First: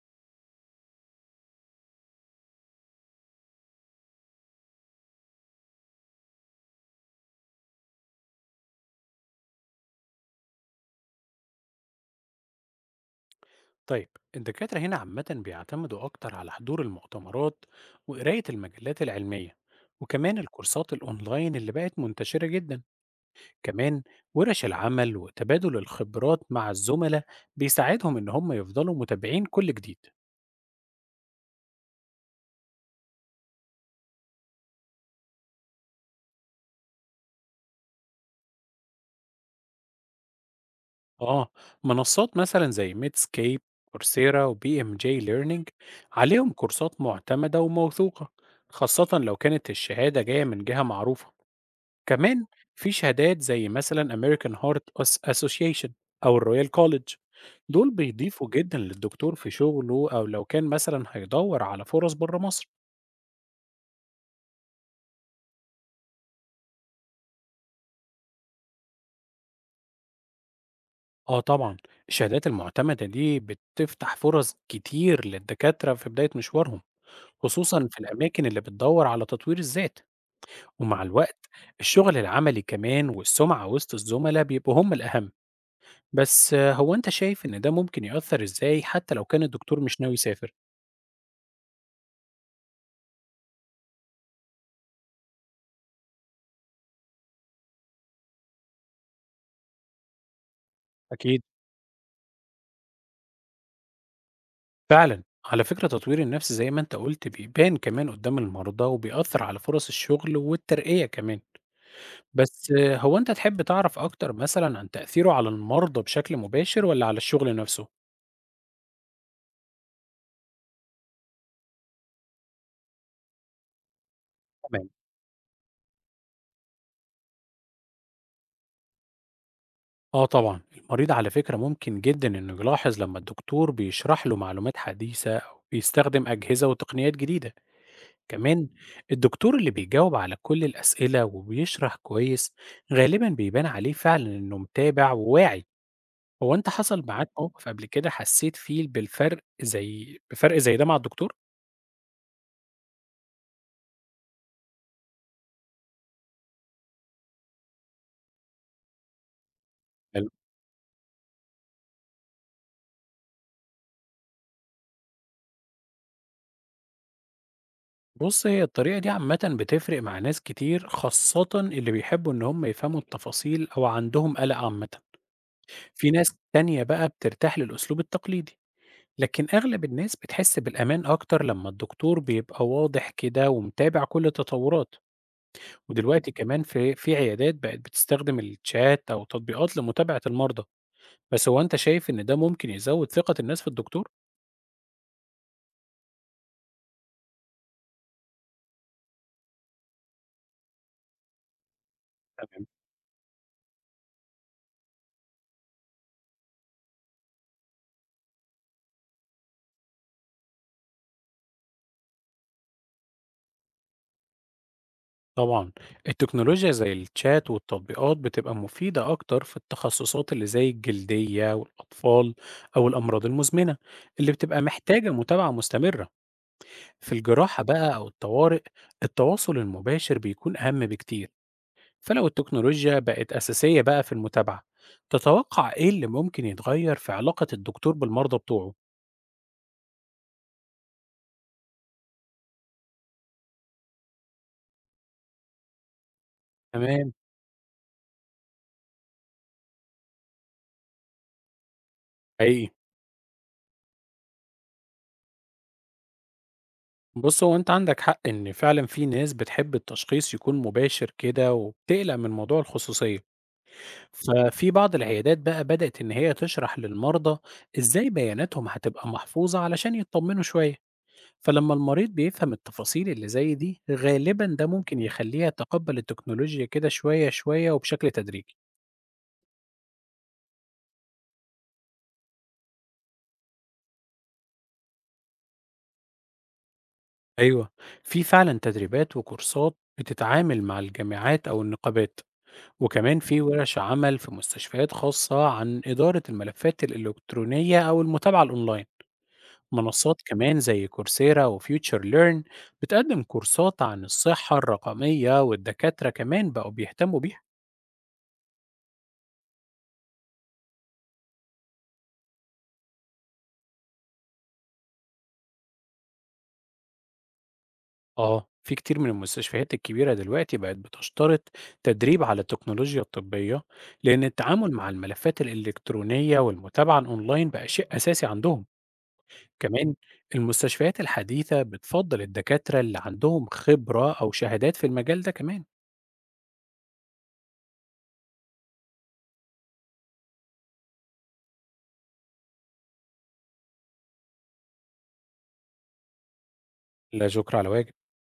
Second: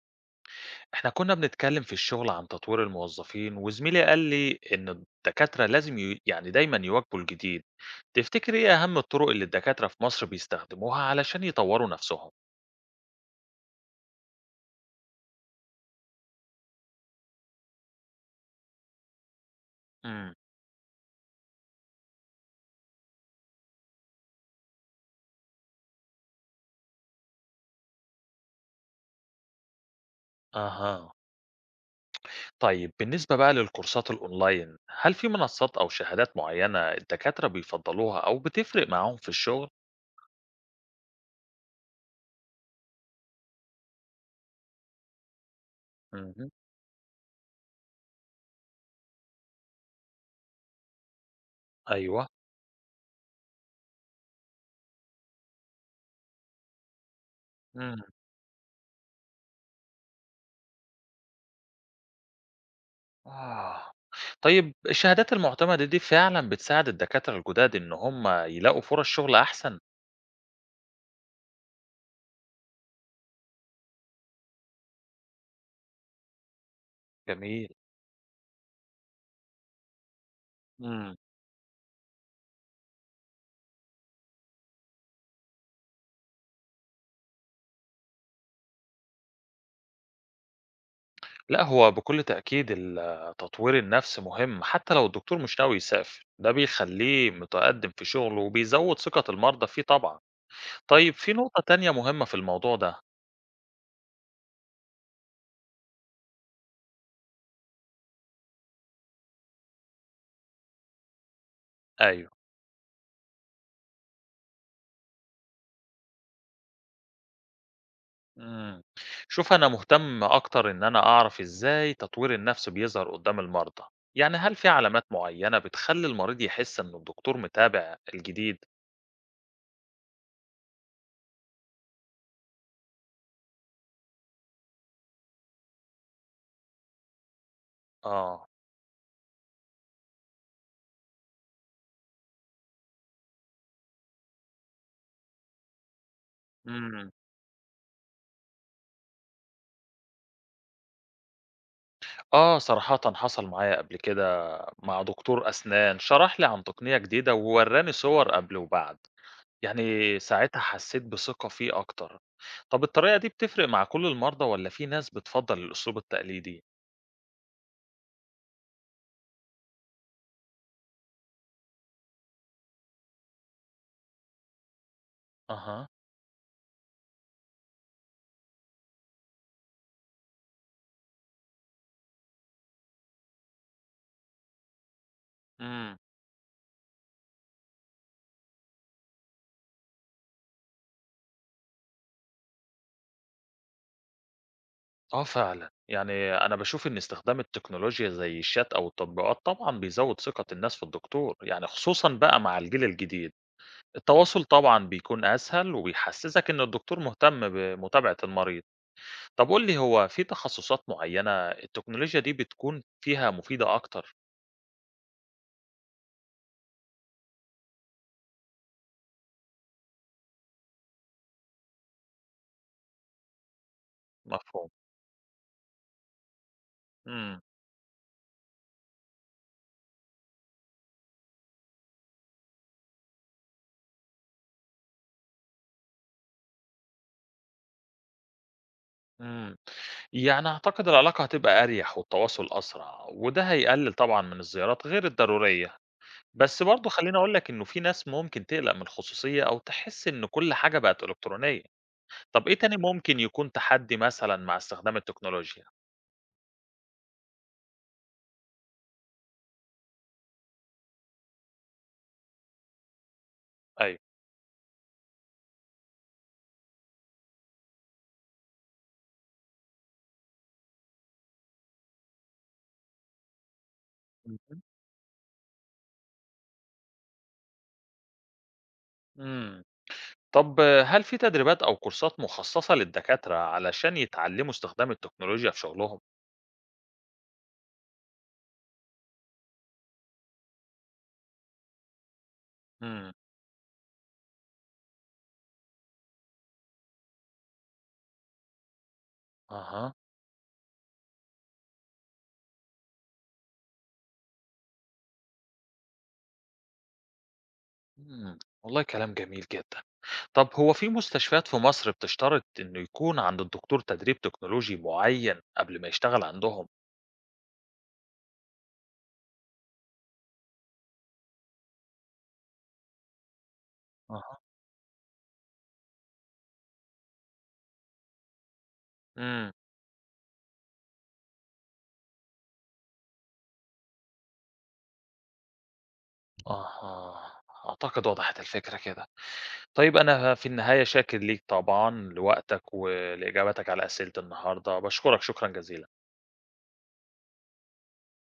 إحنا كنا بنتكلم في الشغل عن تطوير الموظفين وزميلي قال لي إن الدكاترة لازم يعني دايما يواكبوا الجديد. تفتكر إيه أهم الطرق اللي الدكاترة في مصر بيستخدموها علشان يطوروا نفسهم؟ طيب، الدكاترة هنا عامة بيعتمدوا أكتر على حضور المؤتمرات وقراية المجلات العلمية امم وكمان الكورسات الأونلاين اللي بقت منتشرة جدا. كمان ورش العمل وتبادل الخبرات مع الزملاء بيساعدهم إن هم يفضلوا متابعين كل جديد. أها. طيب بالنسبة بقى للكورسات الأونلاين، هل في منصات أو شهادات معينة الدكاترة بيفضلوها أو بتفرق معاهم في الشغل؟ آه، منصات مثلا زي ميدسكيب، كورسيرا وبي ام جي ليرنينج امم عليهم كورسات معتمدة وموثوقة، خاصة لو كانت الشهادة جاية من جهة معروفة. أيوه. كمان في شهادات زي مثلا Association أو الرويال كوليدج، دول امم بيضيفوا جدا للدكتور في شغله أو لو كان مثلا هيدور على فرص بره مصر. آه. طيب الشهادات المعتمدة دي فعلا بتساعد الدكاترة الجداد إن هم يلاقوا فرص شغل أحسن؟ اه طبعا، الشهادات المعتمدة دي بتفتح فرص كتير للدكاترة في بداية مشوارهم، جميل. خصوصا في الأماكن اللي بتدور على تطوير الذات. ومع إمم. الوقت الشغل العملي كمان والسمعة وسط الزملاء بيبقوا هم الأهم. بس آه، هو أنت شايف إن ده ممكن يأثر إزاي حتى لو كان الدكتور مش ناوي يسافر؟ لأ، هو بكل تأكيد تطوير النفس مهم حتى لو الدكتور مش ناوي يسافر، ده بيخلّيه متقدّم في شغله وبيزوّد ثقة المرضى فيه طبعًا. طيب، في أكيد، نقطة تانية مهمة في الموضوع ده. فعلا على فكرة تطوير النفس زي ما انت قلت بيبان كمان قدام المرضى وبيأثر على فرص الشغل والترقية كمان. أيوه. بس آه، هو انت تحب تعرف اكتر مثلا عن تأثيره على المرضى بشكل مباشر ولا على الشغل نفسه؟ إمم. شوف، أنا مهتم أكتر إن أنا أعرف إزاي تطوير النفس بيظهر قدّام المرضى، يعني هل في تمام، علامات معيّنة بتخلّي المريض يحس إن الدكتور متابع الجديد؟ اه طبعا المريض على فكرة ممكن جدا انه يلاحظ لما الدكتور بيشرح له معلومات حديثة او بيستخدم اجهزة وتقنيات جديدة. آه. كمان الدكتور اللي بيجاوب على كل الاسئلة وبيشرح كويس غالبا بيبان عليه فعلا انه متابع وواعي. هو أنت حصل إمم. معاك موقف قبل كده حسيت فيه بالفرق زي ده مع الدكتور؟ آه، صراحةً حصل معايا قبل كده مع دكتور أسنان، شرح لي عن تقنية جديدة وورّاني صور قبل وبعد، يعني حلو. ساعتها حسيت بثقة فيه أكتر. طب الطريقة دي بتفرق مع كل المرضى والّا في ناس بتفضّل الأسلوب التقليدي؟ بُص، هي الطريقة دي عامةً بتفرق مع ناس كتير، خاصةً اللي بيحبوا إن هم يفهموا التفاصيل أو عندهم قلق عامةً. أها. في ناس تانية بقى بترتاح للأسلوب التقليدي، لكن أغلب الناس بتحس بالأمان أكتر لما الدكتور بيبقى واضح كده ومتابع كل التطورات. إمم، ودلوقتي كمان في عيادات بقت بتستخدم الشات أو تطبيقات لمتابعة المرضى. بس هو أنت شايف إن ده ممكن يزود ثقة الناس في الدكتور؟ آه فعلًا، يعني أنا باشوف إن استخدام التكنولوجيا زي الشات أو التطبيقات طبعًا بيزوّد ثقة الناس في الدكتور، يعني خصوصًا بقى مع تمام. الجيل الجديد. التواصل طبعًا بيكون أسهل وبيحسّسك إن الدكتور مهتم بمتابعة المريض. طب قُل لي، هو في تخصصات معيّنة التكنولوجيا دي بتكون فيها مفيدة أكتر؟ طبعًا، التكنولوجيا زي الchat والتطبيقات بتبقى مفيدة أكتر في التخصصات اللي زي الجلدية والأطفال أو الأمراض المزمنة، اللي بتبقى مفهوم. محتاجة متابعة مستمرة. في إمم، الجراحة بقى أو الطوارئ، التواصل المباشر بيكون أهم بكتير، فلو التكنولوجيا بقت أساسية بقى في المتابعة، تتوقع إيه اللي ممكن يتغير في علاقة الدكتور بالمرضى بتوعه؟ إمم. يعني أعتقد العلاقة هتبقى أريح والتواصل أسرع، وده هيقلل طبعًا من الزيارات غير الضرورية. بس برضه تمام، خلّيني أقول لك إنه في ناس ممكن تقلق من الخصوصية أو تحس إن كل حاجة بقت إلكترونية. طب إيه حقيقي. تاني ممكن يكون تحدي مثلًا مع استخدام التكنولوجيا؟ بُص، هو أنت عندك حق إن فعلًا في ناس بتحب التشخيص يكون مباشر كده وبتقلق من موضوع الخصوصية. أيوه. ففي بعض العيادات بقى بدأت إن هي تشرح للمرضى إزاي بياناتهم هتبقى محفوظة علشان يطمنوا شوية. فلما المريض بيفهم التفاصيل اللي زي دي غالبا اهم. ده ممكن يخليه يتقبل التكنولوجيا كده شوية شوية وبشكل تدريجي. إمم. طب هل في تدريبات أو كورسات مخصصة للدكاترة علشان يتعلموا استخدام التكنولوجيا في شغلهم؟ أيوة، في فعلا تدريبات وكورسات بتتعامل مع الجامعات أو النقابات، إمم، وكمان في ورش عمل في مستشفيات خاصة عن إدارة الملفات الإلكترونية أو المتابعة الأونلاين. أها، منصات كمان زي كورسيرا وفيوتشر ليرن بتقدم كورسات عن الصحة الرقمية، والدكاترة كمان بقوا بيهتموا بيها. إمم، والله كلام جميل جدًا. طب هو في مستشفيات في مصر بتشترط إنه يكون عند الدكتور تدريب تكنولوجي معيّن قبل ما يشتغل عندهم؟ آه، في كتير من المستشفيات الكبيرة دلوقتي بقت بتشترط تدريب على التكنولوجيا الطبية، لأن أها. التعامل مع الملفات الإلكترونية والمتابعة الأونلاين بقى شيء أساسي عندهم. إمم، كمان المستشفيات الحديثة بتفضل الدكاترة اللي عندهم خبرة أو شهادات في المجال ده كمان. أها، أعتقد وضحت الفكرة كده. طيب، أنا في النهاية شاكر ليك طبعًا لوقتك ولإجاباتك على أسئلة النهارده، باشكرك شكرًا جزيلًا. لا شكر على واجب.